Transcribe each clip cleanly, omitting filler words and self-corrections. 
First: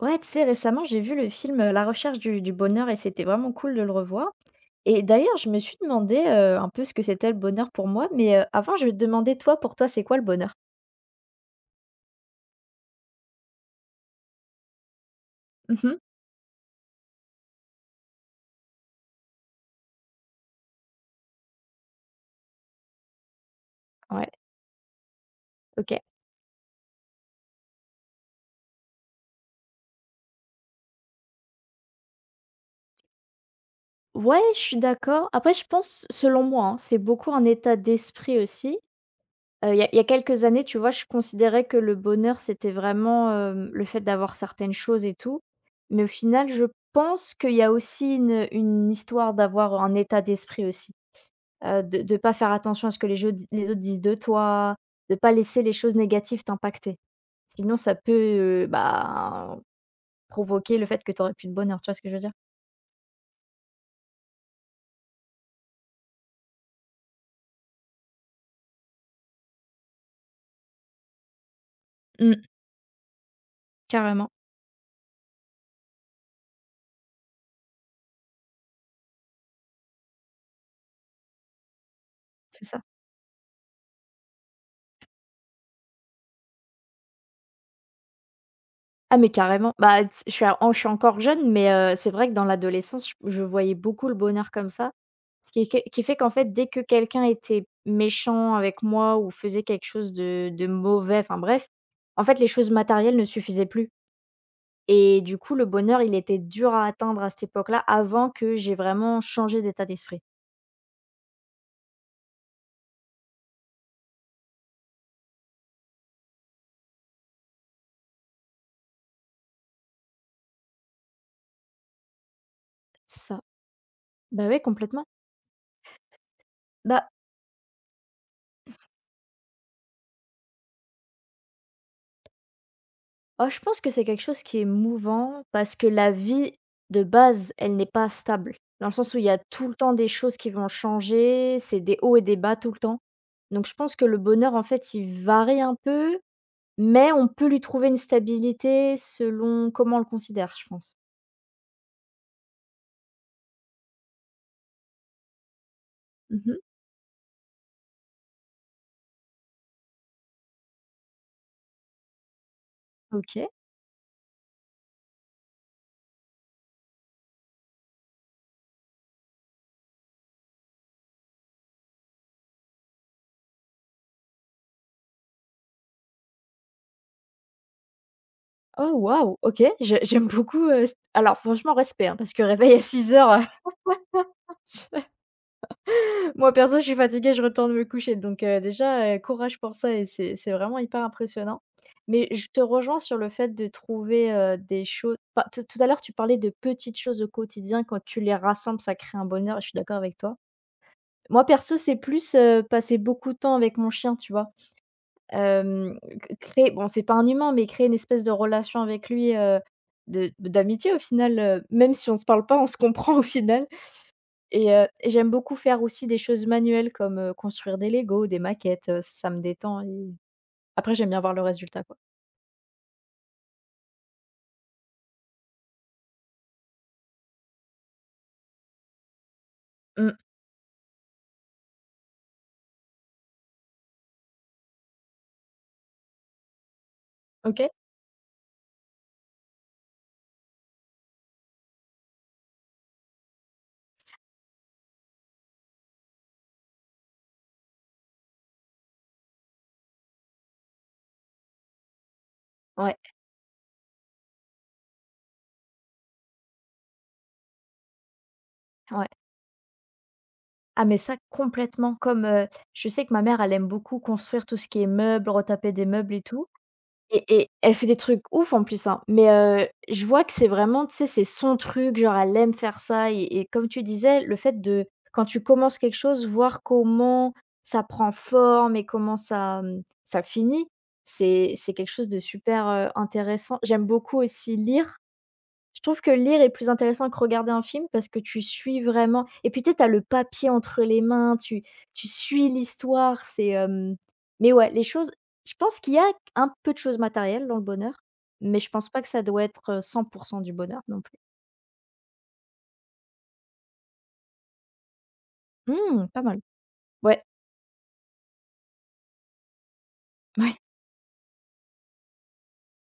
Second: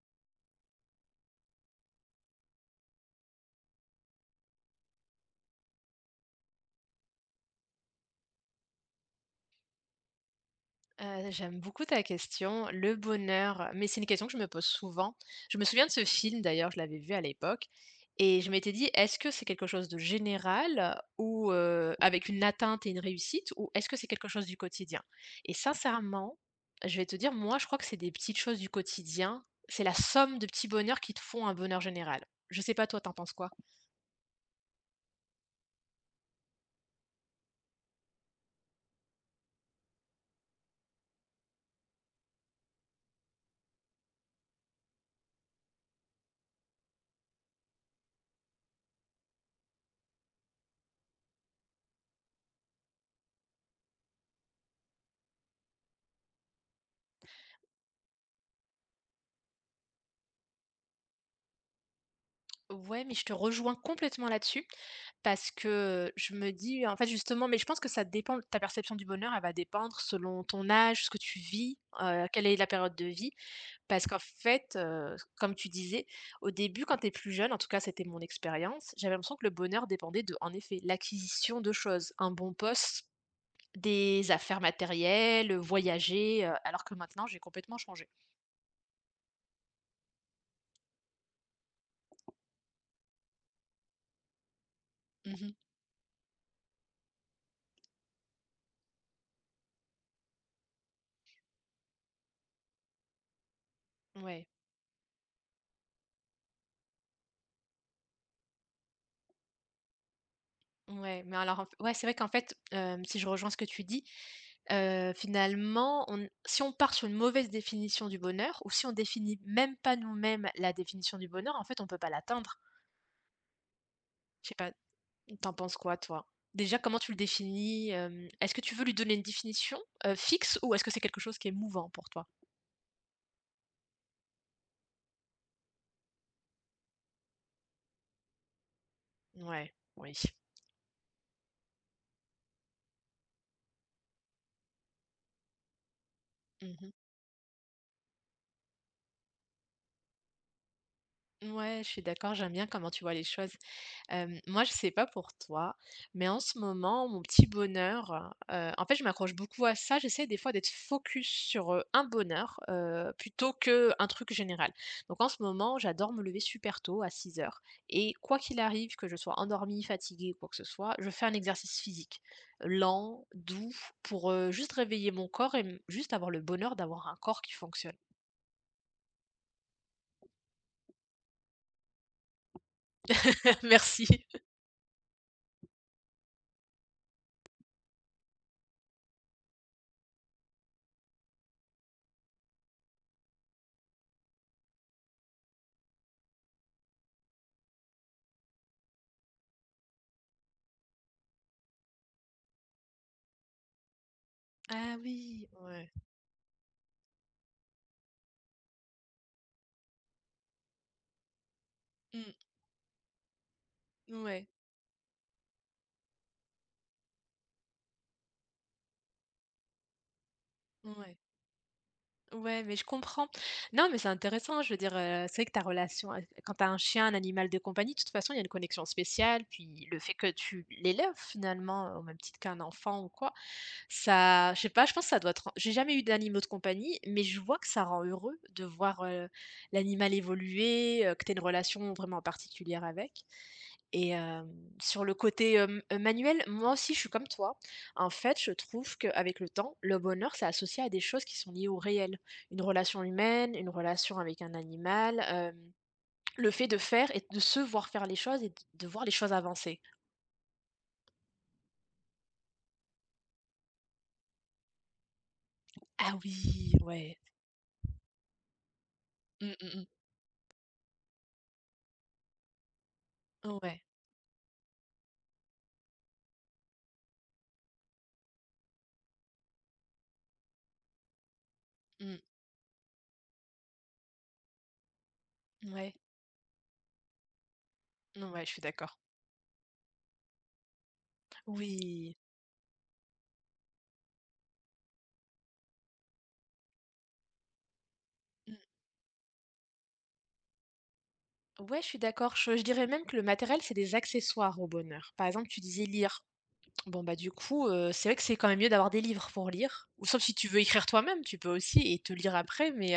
Ouais, tu sais, récemment, j'ai vu le film La recherche du bonheur et c'était vraiment cool de le revoir. Et d'ailleurs, je me suis demandé un peu ce que c'était le bonheur pour moi, mais avant, je vais te demander, toi, pour toi, c'est quoi le bonheur? J'aime beaucoup ta question. Le bonheur, mais c'est une question que je me pose souvent. Je me souviens de Mhm. ce film d'ailleurs, je l'avais vu à l'époque et je m'étais dit: «Est-ce que c'est quelque chose de général ou avec une atteinte et une réussite ou est-ce que c'est quelque Ouais. chose du quotidien?» Et Ok. sincèrement, je vais te dire, moi, je crois que c'est des petites choses du quotidien. C'est la somme de petits bonheurs qui te font un bonheur général. Je sais pas toi, tu en penses quoi? Ouais, je suis d'accord. Après, je pense, selon moi, hein, c'est beaucoup un état d'esprit aussi. Il y a quelques années, tu vois, je considérais que le bonheur, c'était vraiment le fait d'avoir certaines choses et tout. Mais au final, je pense qu'il y a aussi une histoire d'avoir un état d'esprit aussi. De ne pas faire attention à ce que les autres disent de toi, de pas laisser les choses négatives t'impacter. Sinon ça peut, bah, provoquer le fait que tu aurais plus de bonheur, tu vois ce que je veux dire? Ouais, mais je te rejoins complètement là-dessus parce que je me dis, en fait, justement, mais je pense que ça dépend, ta perception du bonheur, elle va dépendre selon ton âge, ce que tu vis, Mmh. quelle est la période de vie. Parce qu'en Carrément. fait, comme tu disais, au début, quand tu es plus jeune, en tout cas, c'était mon expérience, j'avais l'impression que le bonheur dépendait de, en effet, l'acquisition de choses, un bon C'est ça. poste, des affaires matérielles, voyager, alors que maintenant, j'ai complètement changé. Ah mais carrément, bah, tu je suis encore jeune mais c'est vrai que dans l'adolescence je voyais beaucoup le bonheur comme ça, Mhm. ce qui fait qu'en fait dès que quelqu'un était méchant avec moi ou faisait quelque chose de mauvais, enfin bref, en fait les choses matérielles ne suffisaient plus. Ouais. Et du coup, le bonheur, il était dur à atteindre à cette époque-là, avant que j'ai vraiment changé d'état d'esprit. Ouais, mais alors, en f ouais, c'est vrai qu'en fait, si je rejoins ce que tu dis, finalement, on si on part sur une mauvaise définition du bonheur ou si on définit même pas nous-mêmes la définition du bonheur, en fait, on peut pas l'atteindre. C'est ça. Bah, Je sais ouais, pas, complètement. t'en penses quoi, toi? Déjà, comment Bah, tu le définis? Est-ce que tu veux lui donner une définition, fixe ou est-ce que c'est quelque chose qui est mouvant pour toi? oh, je pense que c'est quelque chose qui est mouvant parce que la vie, de base, elle n'est pas stable. Dans le sens où il y a tout Ouais, le temps des oui. choses qui vont changer, c'est des hauts et des bas tout le temps. Donc je pense que le bonheur, en fait, il varie un peu, Mmh. mais on peut lui trouver une stabilité selon comment on le considère, je pense. Ouais, je suis d'accord, j'aime bien comment tu vois les choses. Moi, je sais pas pour toi, mais en Mmh. ce moment, mon petit bonheur, en fait, je m'accroche beaucoup à ça. J'essaie des fois d'être focus sur, un bonheur, OK. plutôt que un truc général. Donc en ce moment, j'adore me lever super tôt à 6 heures et quoi qu'il arrive, que je sois endormie, fatiguée ou quoi que ce soit, je fais un exercice physique lent, doux pour, juste réveiller mon corps et m juste avoir le bonheur d'avoir un corps qui fonctionne. Oh waouh! OK, je j'aime beaucoup, c alors franchement respect, hein, parce que réveil à 6 heures. Merci. Moi perso je suis fatiguée, je retourne me coucher donc déjà, courage pour ça et c'est vraiment hyper impressionnant. Mais je te rejoins sur le fait de trouver, des choses enfin tout à l'heure tu parlais de petites choses au quotidien, quand tu les rassembles ça crée un bonheur et je suis d'accord avec toi. Moi perso c'est plus, passer beaucoup de temps avec mon chien, tu vois? Ah oui, ouais. Hem, Créer bon, c'est pas un humain, mais créer une espèce de relation avec lui, de d'amitié au final, même si on se Mmh, parle pas, on se comprend au final ouais, et j'aime beaucoup faire aussi des choses manuelles comme, construire des Lego, des maquettes, ça me détend et après j'aime ouais. bien voir le résultat, quoi. Ouais, mais je comprends. Non, mais c'est intéressant, je veux dire, c'est vrai que ta relation avec quand tu as un chien, un animal de compagnie, de toute façon, il y a une connexion spéciale, puis le fait Mmh. que tu l'élèves finalement, au même titre qu'un enfant ou quoi, ça je sais pas, je pense que ça doit te ren j'ai jamais eu d'animaux de compagnie, mais je vois OK. que ça rend heureux de voir, l'animal évoluer, que tu une relation vraiment particulière avec et sur le côté, manuel, moi aussi je suis comme toi. En fait, je trouve qu'avec le temps, le bonheur, c'est associé à des choses qui sont liées au réel. Une Ouais, relation humaine, une relation avec un animal, le fait de faire et de se voir faire les choses et d de voir ouais. les choses avancer. Ah mais ça complètement comme, je sais que ma mère elle aime beaucoup construire tout ce qui est meubles, retaper des meubles Ah et tout. oui, ouais. Et elle fait des trucs ouf en plus, hein, mais Mmh, mmh je vois que c'est vraiment, tu sais, c'est son truc, genre elle aime faire ça et mh. comme tu Ouais. disais, le fait de quand tu commences quelque chose, voir comment ça prend forme et comment ça, mmh, ça finit, c'est quelque chose Mmh. de super, intéressant. J'aime beaucoup aussi lire. Je Ouais. trouve que lire est plus intéressant que regarder un film parce que Non, tu ouais, je suis suis d'accord. vraiment et puis tu sais, tu as le papier entre les mains, tu Oui. suis l'histoire, c'est, hem mais ouais, les choses je pense qu'il y a un peu de choses matérielles dans le bonheur, Mmh. mais je pense pas que ça doit être, 100 du bonheur non plus. Ouais, je suis d'accord. Je dirais même que le matériel, c'est des accessoires au bonheur. Par exemple, tu disais Mmh, lire. pas mal. Bon, bah, Ouais, du coup, c'est vrai que c'est quand même mieux d'avoir des livres pour lire, ou sauf si tu ouais, veux écrire toi-même, tu peux aussi et te lire après, mais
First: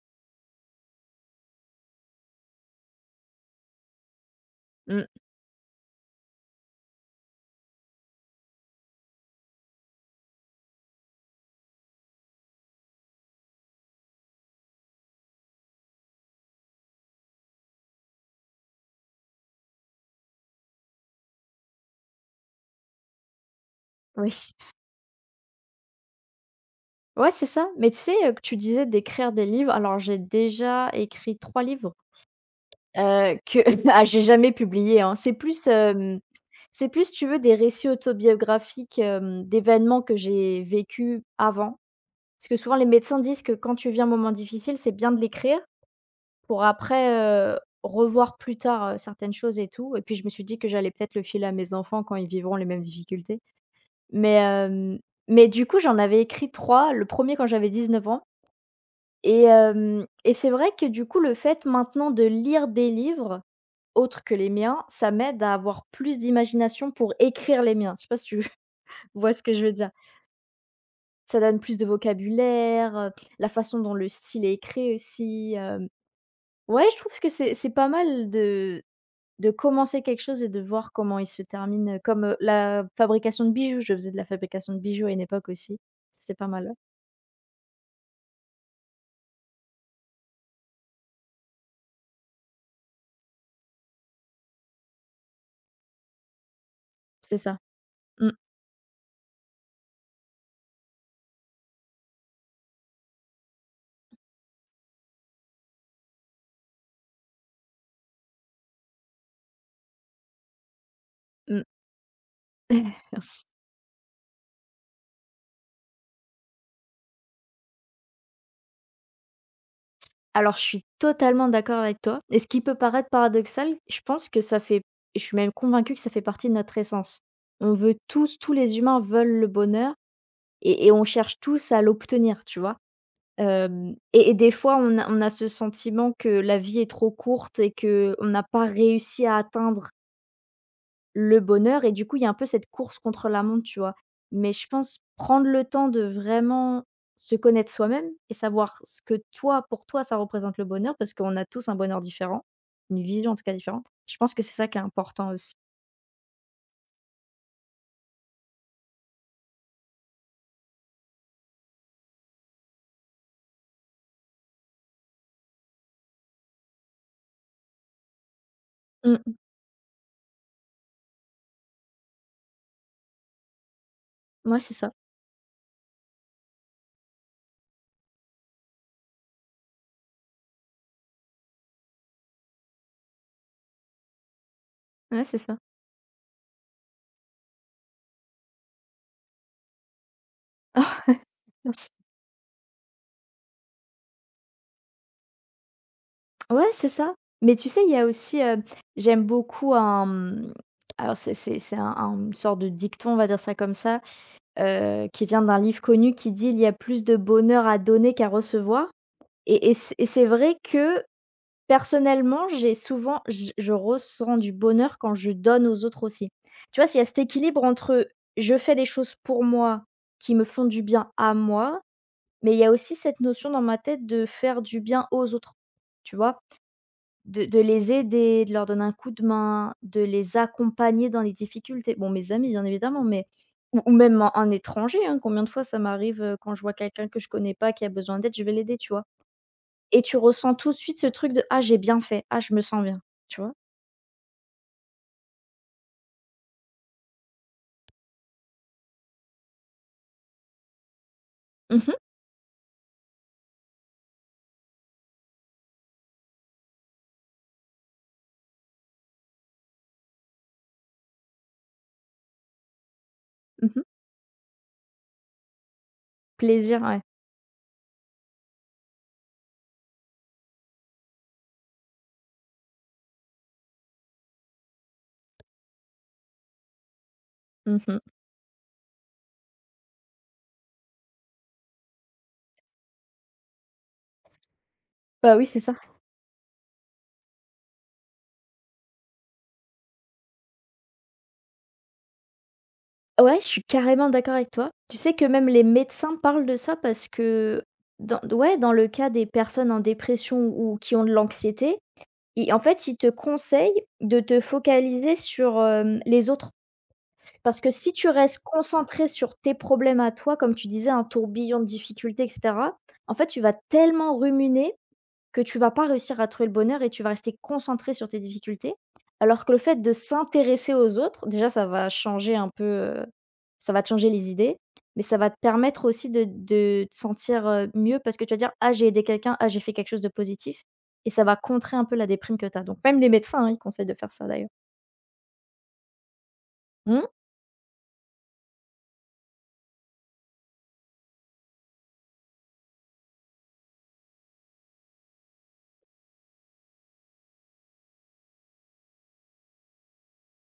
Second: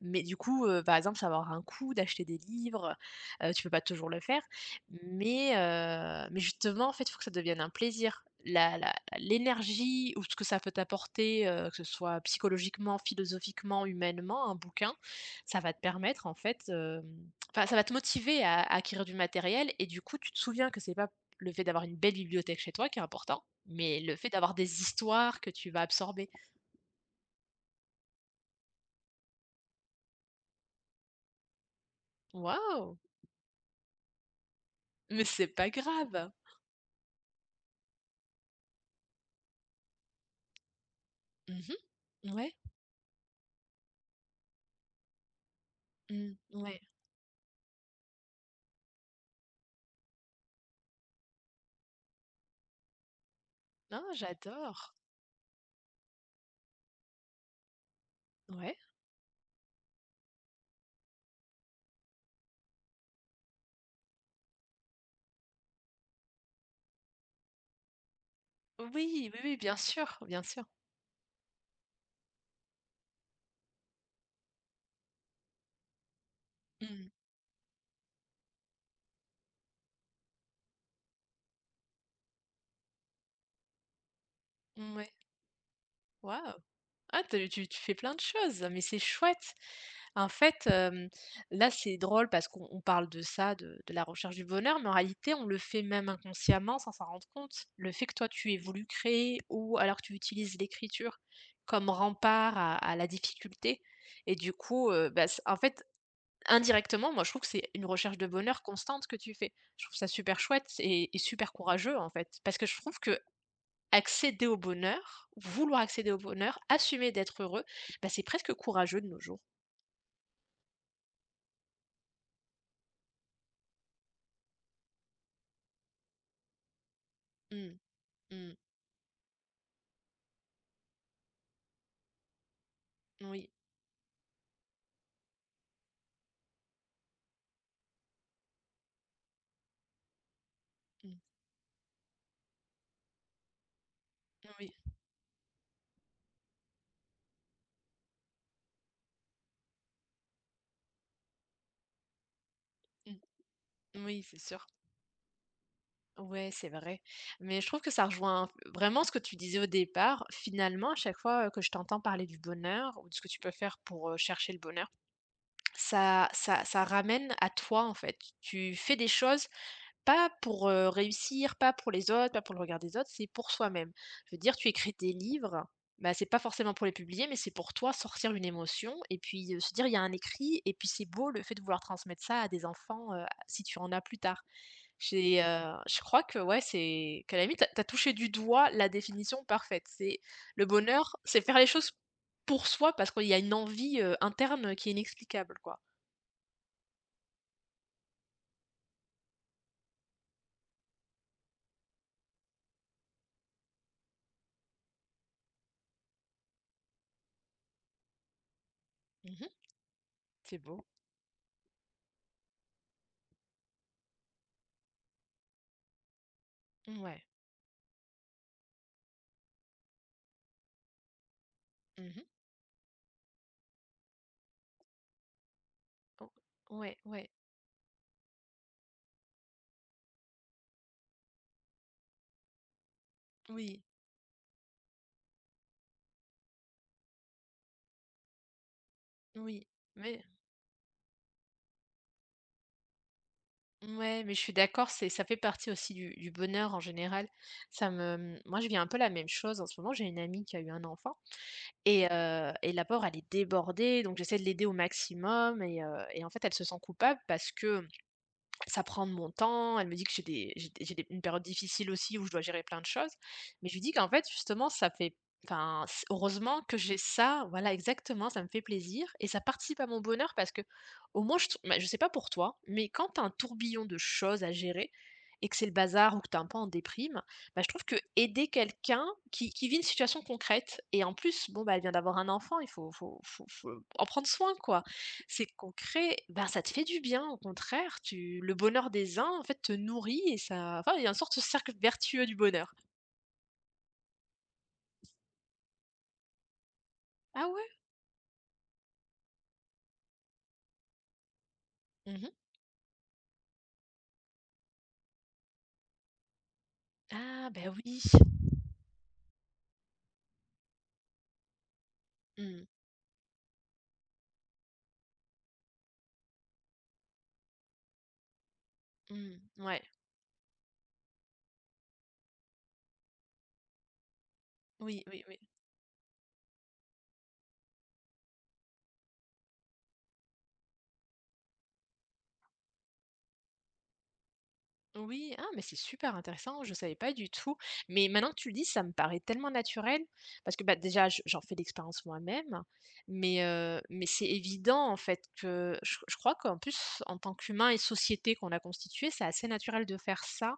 Mais du coup, par exemple, ça va avoir un coût d'acheter des livres, tu peux pas toujours le faire. mmh, Mais justement, en fait, il faut que ça devienne un plaisir. L'énergie ou ce que ça peut t'apporter, que ce soit psychologiquement, philosophiquement, humainement, un bouquin, ça va te permettre en fait, enfin, ça va te motiver à acquérir du matériel et du coup, tu te souviens que c'est pas le fait d'avoir une belle bibliothèque chez toi qui est important, mais le fait oui. d'avoir des histoires que tu vas absorber. Ouais, c'est ça, mais tu sais, que tu disais d'écrire des livres, alors j'ai déjà écrit 3 livres. Waouh! Que ah, j'ai jamais publié, hein. Mais C'est c'est plus, pas grave! Si tu veux, des récits autobiographiques, d'événements que j'ai vécus Mmh avant. mh. Parce Ouais. que souvent, les médecins disent que quand tu vis un moment difficile, c'est bien de l'écrire Mmh. pour Ouais. après, revoir plus tard, certaines choses et tout. Et puis, je me suis dit que j'allais peut-être le filer à mes enfants quand ils vivront les mêmes difficultés. Non, Mais, j'adore. Mais du coup, j'en avais écrit 3. Le premier quand j'avais 19 ans Ouais. et c'est vrai que, du coup, le fait maintenant de lire des livres autres que les miens, ça m'aide à avoir plus d'imagination pour écrire les miens. Je sais pas si tu Oui, vois oui, ce que oui, je veux bien dire? sûr, bien sûr. Ça donne plus de vocabulaire, la façon dont le style est écrit aussi, hem. Ouais, je Mmh. trouve que c'est pas mal de commencer quelque chose et de voir comment il se termine, comme, la fabrication de bijoux. Je faisais de la fabrication de bijoux à Mouais. une époque aussi. C'est pas Waouh! mal. Ouais. Ah, tu fais plein de choses, mais c'est chouette. En fait, là, c'est drôle parce qu'on on parle de ça, de la recherche du bonheur, mais en réalité, on le fait même inconsciemment sans s'en rendre C'est ça. compte. Le fait que toi, Mmh, tu aies voulu créer ou alors que tu utilises l'écriture comme rempart à la difficulté et du coup, bah, c en fait, indirectement, moi, je trouve que c'est une recherche de bonheur constante que tu fais. Je trouve ça super chouette et super mmh. courageux, en fait, parce que je trouve que Merci. accéder au bonheur, vouloir accéder au bonheur, assumer d'être heureux, bah, c'est presque courageux de nos jours. Alors, je suis totalement d'accord avec toi et ce qui peut paraître paradoxal, je pense que ça fait et je suis même convaincue que ça fait partie de notre essence. On Mmh, veut tous Tous mmh, les humains veulent le bonheur et on cherche tous à l'obtenir, tu vois? oui, Hem et des fois, on a ce sentiment que la vie est trop courte et que on n'a pas réussi à atteindre mmh, le bonheur et du coup, il y a un peu cette course contre la montre, tu vois? Mais je oui, pense prendre le temps de vraiment se connaître soi-même et savoir ce que toi pour toi, ça représente le bonheur parce qu'on a tous un bonheur différent, une vision en tout cas différente. mmh, Je oui, pense c'est que c'est sûr. ça qui est important aussi. Ouais, c'est vrai. Mais je trouve que ça rejoint vraiment ce que tu disais au départ. Finalement, à chaque fois, que je t'entends parler du bonheur ou de ce que tu peux faire pour, chercher le bonheur, ça ramène à toi, en fait. Tu fais des Mmh. choses pas pour, réussir, pas pour les autres, pas pour le regard des autres, c'est pour soi-même. Je veux dire, Ouais, tu c'est ça. écris des livres, bah, c'est pas forcément pour les publier, mais c'est pour toi, sortir une émotion et puis, se dire: «Il y a un écrit» et puis c'est beau le fait de vouloir transmettre ça à des enfants, si tu en as plus tard. Ouais, c'est J'ai, ça. Je crois que, ouais, c'est qu'à la limite, tu as touché du doigt la définition parfaite. C'est le bonheur, c'est faire les Merci. choses pour soi parce qu'il y a une envie, interne qui est inexplicable, quoi. Ouais, c'est ça. Mais tu sais, il y a aussi, j'aime beaucoup un, mmh, alors c'est un une sorte de dicton, on va dire ça comme ça, qui vient d'un livre connu qui dit: «Il y a plus de bonheur à donner qu'à recevoir». Mmh. Et c'est vrai C'est beau. que, personnellement, j'ai souvent j je ressens du bonheur quand je donne aux autres aussi. Tu vois, s'il y a cet Ouais. équilibre entre je fais les choses pour moi, qui me font du bien à moi, Mmh. mais il y a aussi cette notion dans ma tête de faire du bien aux autres, tu O vois? ouais, ouais. De les aider, de leur donner un coup de main, de les accompagner dans les difficultés. Bon, mes amis, bien évidemment, mais ou Oui, ou même un étranger, hein. Combien de fois ça m'arrive, quand je vois quelqu'un que je connais pas qui a besoin d'aide, je vais l'aider, tu vois? oui, Et tu mais ressens tout de suite ce truc de: «Ah, j'ai bien fait. Ah, je me sens bien», tu vois? ouais, mais je suis d'accord, c'est ça fait partie aussi du bonheur en général. Ça me Moi, je vis un peu la même chose en ce moment, j'ai une amie qui a eu un enfant Mmh mh, et la pauvre, elle est débordée, donc j'essaie de l'aider au maximum et en fait, elle se sent coupable parce que ça prend de mon temps. Elle me dit que j'ai des j'ai des j'ai des une période difficile aussi où je dois gérer plein de choses. Mais mmh je lui mh. dis qu'en fait, justement, ça fait enfin, c heureusement que Plaisir, j'ai ouais. ça, voilà, exactement, ça me fait plaisir et ça participe à mon bonheur parce que au moins, je t bah, je sais pas pour toi, mais quand t'as un tourbillon de choses à gérer et que c'est le bazar ou que t'es un peu en déprime, bah, je Mmh trouve que mh. aider quelqu'un qui vit une situation concrète et en plus, bon, bah, elle vient d'avoir un enfant, il faut en prendre soin, quoi. Bah, oui, C'est c'est ça. concret, ben, ça te fait du bien au contraire, tu le bonheur des uns, en fait, te nourrit et ça enfin, il y a une sorte de cercle vertueux du bonheur. Ouais, je suis carrément d'accord avec toi. Tu sais que même les médecins parlent de ça parce Ah que ouais? dans ouais, dans le cas des personnes en dépression ou qui ont de l'anxiété, Mmh. ils en fait, ils te conseillent de te focaliser sur, les autres. Ah Parce ben que si oui. tu restes concentré sur tes problèmes à toi, comme tu disais, un tourbillon de difficultés et Mmh. cetera, en fait, tu vas tellement ruminer que tu vas pas réussir à trouver le bonheur et tu vas rester concentré sur tes difficultés. Mmh. Alors que le fait Ouais. de s'intéresser aux autres, déjà ça va changer un peu, heu, ça va te changer les idées, mais Oui, ça oui, va te oui. permettre aussi de te sentir, mieux parce que tu vas dire: «Ah j'ai aidé quelqu'un, ah j'ai fait quelque chose de positif» et ça va contrer un peu la déprime que tu as. Donc même les médecins, hein, ils conseillent de faire ça d'ailleurs. Oui, ah mais c'est super intéressant, je savais Mmh, pas du tout. Mais maintenant que tu le dis, ça me paraît tellement naturel parce que, bah, déjà je j'en fais l'expérience moi-même, mais c'est évident en fait que je crois qu'en plus en tant qu'humain et société qu'on a constituée, c'est assez naturel de faire ça.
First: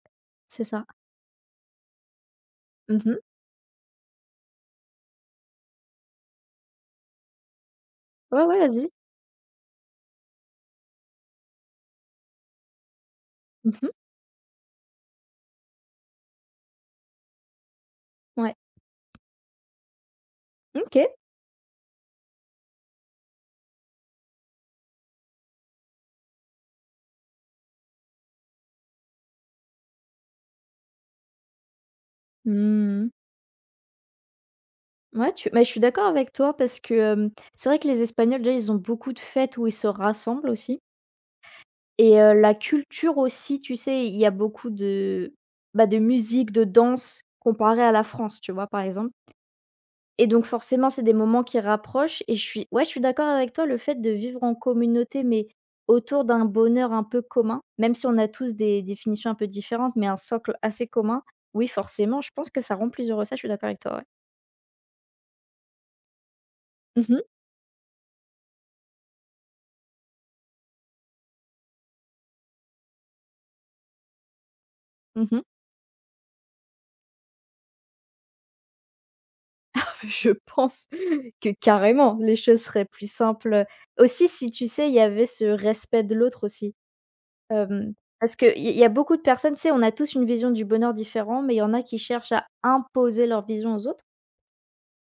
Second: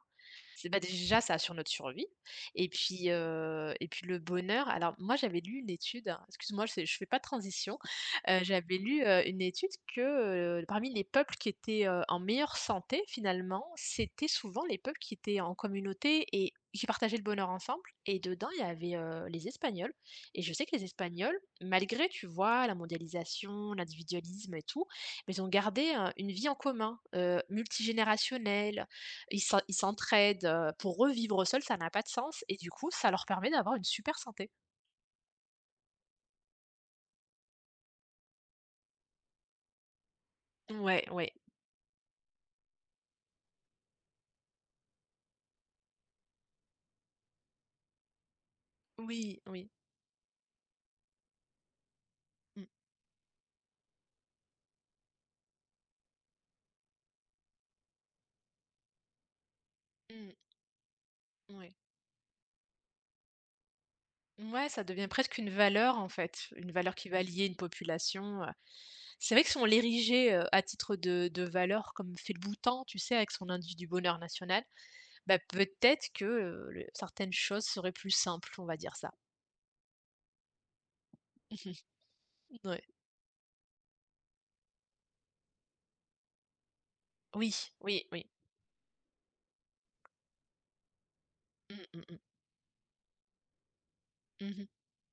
c'est C'est bah, ça. déjà ça assure notre survie Mmh. Et puis le bonheur alors moi j'avais lu une étude, hein, excuse-moi c'est je ne fais pas de transition, Ouais, ouais, j'avais vas-y. lu, une étude que, parmi les peuples qui étaient, en meilleure santé finalement, Mmh. c'était souvent les peuples qui étaient en communauté et qui partageaient le bonheur ensemble et dedans Ouais. il y avait, les Espagnols et je sais que les OK. Espagnols, malgré tu vois la mondialisation, l'individualisme et tout, mais ils ont gardé, une vie en commun, multigénérationnelle, ils s'entraident, pour eux, vivre seuls, ça n'a pas de sens et du coup, Mmh. ça leur permet d'avoir une super santé. Ouais, tu mais je suis d'accord avec toi parce que, c'est vrai que les Espagnols, déjà, ils ont beaucoup de fêtes où ils se rassemblent aussi Ouais, ouais. et la culture aussi, tu sais, il y a beaucoup de, bah, de musique, de danse comparée à la France, tu vois, par exemple Oui, oui. et donc forcément, c'est des moments qui rapprochent et je Mmh. suis ouais, je suis d'accord avec toi, le fait de vivre en communauté, mais autour d'un bonheur un peu commun, même si on a tous des définitions un peu différentes, mais un Mmh. socle assez commun, oui, Ouais. forcément, je pense que ça rend plus heureux. Ça, je suis d'accord avec toi, ouais. Mouais, ça devient presque une valeur, en fait, une valeur Mmh qui mh. va lier une population. C'est vrai que si on l'érigeait, à titre de valeur comme fait le Bhoutan, tu sais, avec son indice du bonheur national, bah, Mmh. peut-être que, le certaines choses seraient plus simples, on va dire ça. Je pense que carrément, les choses Ouais. seraient plus simples, aussi si tu sais, il y avait ce respect de l'autre aussi, Oui, hem, oui, oui. parce qu'il y a beaucoup de personnes, tu sais, on a tous une vision du bonheur différente, mais il y en a Mmh, qui mmh mh. cherchent à imposer leur vision aux autres Mmh.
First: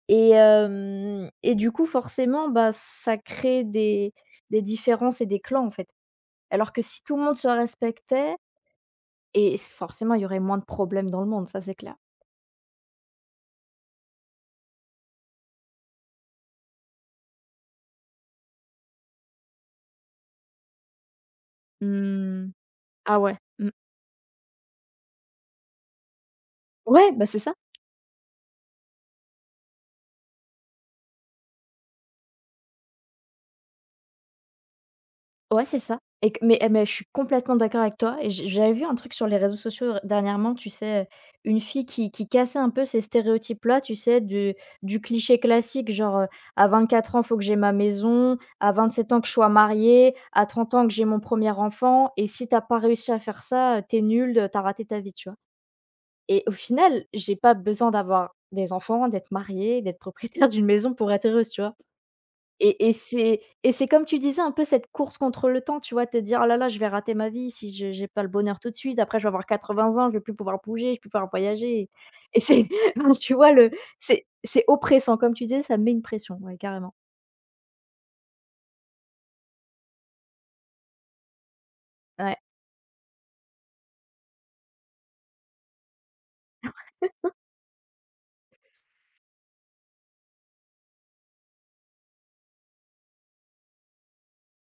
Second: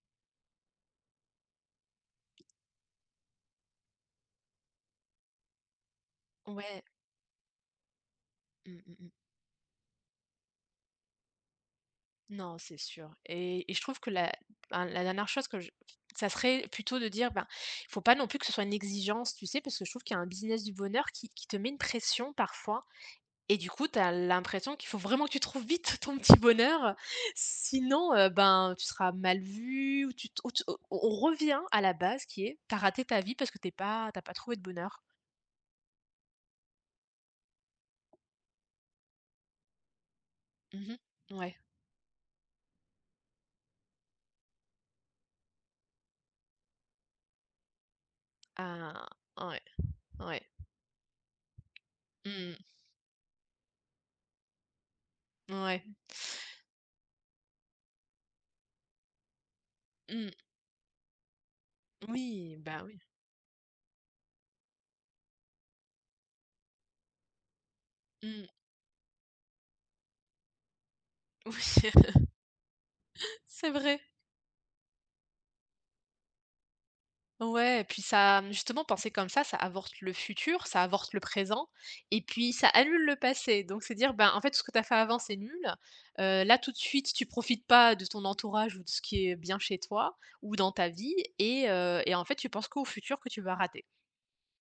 et du coup, forcément, bah, ça crée des différences et des clans, en fait. Alors que Ouais. si tout le monde se respectait Mmh mh. et forcément, il y aurait moins de problèmes dans le monde, ça c'est clair. Non, c'est sûr et je trouve que la dernière chose que je ça serait plutôt de dire, ben, il faut pas non plus que ce soit une exigence, tu sais? Parce que je trouve qu'il y a un business du bonheur qui te met une pression Mmh. parfois Ah ouais. et du Mmh. coup, tu as l'impression qu'il faut vraiment que tu trouves vite ton petit bonheur, Ouais, bah, c'est ça. sinon, ben, tu seras mal vu ou tu te ou tu on revient à la base qui est: t'as raté ta vie parce que t'as pas trouvé de bonheur. Ouais, c'est ça et mais je suis complètement d'accord avec toi et j'avais vu un truc sur les réseaux sociaux dernièrement, tu Mmh. sais, Ouais. une fille qui cassait un peu ces stéréotypes-là, tu sais, du cliché classique genre, à 4 ans, faut que j'ai ma maison, à Ah, 27 ans que je sois ouais, mariée, ouais. à 30 ans que j'ai mon premier enfant et si t'as Mmh. pas réussi à faire ça, t'es tu es nulle, raté ta vie, tu vois? Ouais. Et au final, j'ai pas besoin d'avoir des enfants, d'être mariée, d'être Mmh. propriétaire d'une maison pour être heureuse, tu vois? Oui, bah, Et oui. C'est comme tu disais un peu cette course contre le temps, tu vois? Te dire: «Oh là là, je vais rater ma vie si je j'ai pas le Mmh. bonheur tout de suite. Après je vais avoir 80 ans, je vais plus pouvoir bouger, je vais plus pouvoir voyager» Oui. et c'est enfin, tu vois le C'est vrai. c'est oppressant comme tu disais, ça met une pression, ouais, carrément. Ouais, et puis ça, mmh, justement, penser comme ça avorte le futur, ça avorte le présent, et Ouais. puis ça annule le passé. Donc, c'est dire, ben, en fait, tout ce que tu as fait avant, c'est nul. Là, tout de suite, tu profites pas de ton entourage ou de ce qui est bien chez toi ou dans ta vie, et en fait, tu penses qu'au futur que tu vas rater.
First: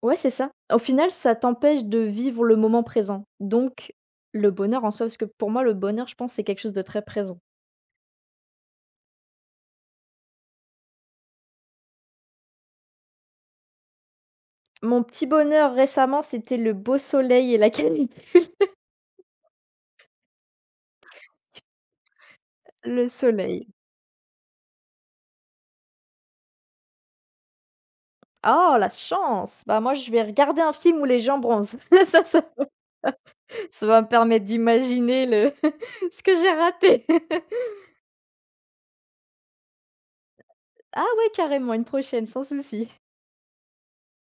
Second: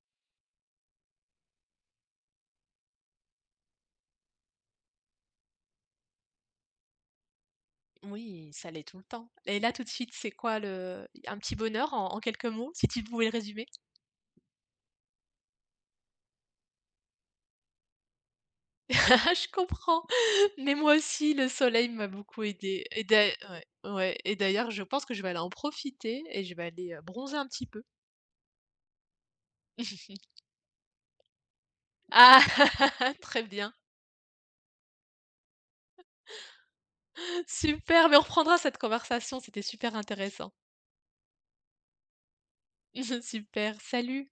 Ouais, c'est ça. Au final, ça t'empêche de vivre le moment présent, donc le bonheur en soi parce que pour moi, le bonheur, je pense, c'est quelque chose de très présent. Oui, ça l'est tout le temps. Et là, tout de suite, c'est quoi le... un petit bonheur en, en quelques mots, si tu pouvais le résumer? Mon petit bonheur récemment, c'était le beau soleil et la quali Ah je comprends, mais moi aussi le soleil m'a beaucoup aidée et le d'ail soleil. ouais, ouais et d'ailleurs je pense que je vais aller en profiter et je vais aller, bronzer un petit peu. Oh la chance! Bah, moi, je vais regarder un film où les gens bronzent. Ça ça Ah très bien, ça va me permettre d'imaginer le ce que j'ai raté. super, mais on reprendra cette conversation, c'était super intéressant. Ah ouais, carrément, une prochaine, sans souci. Super, salut.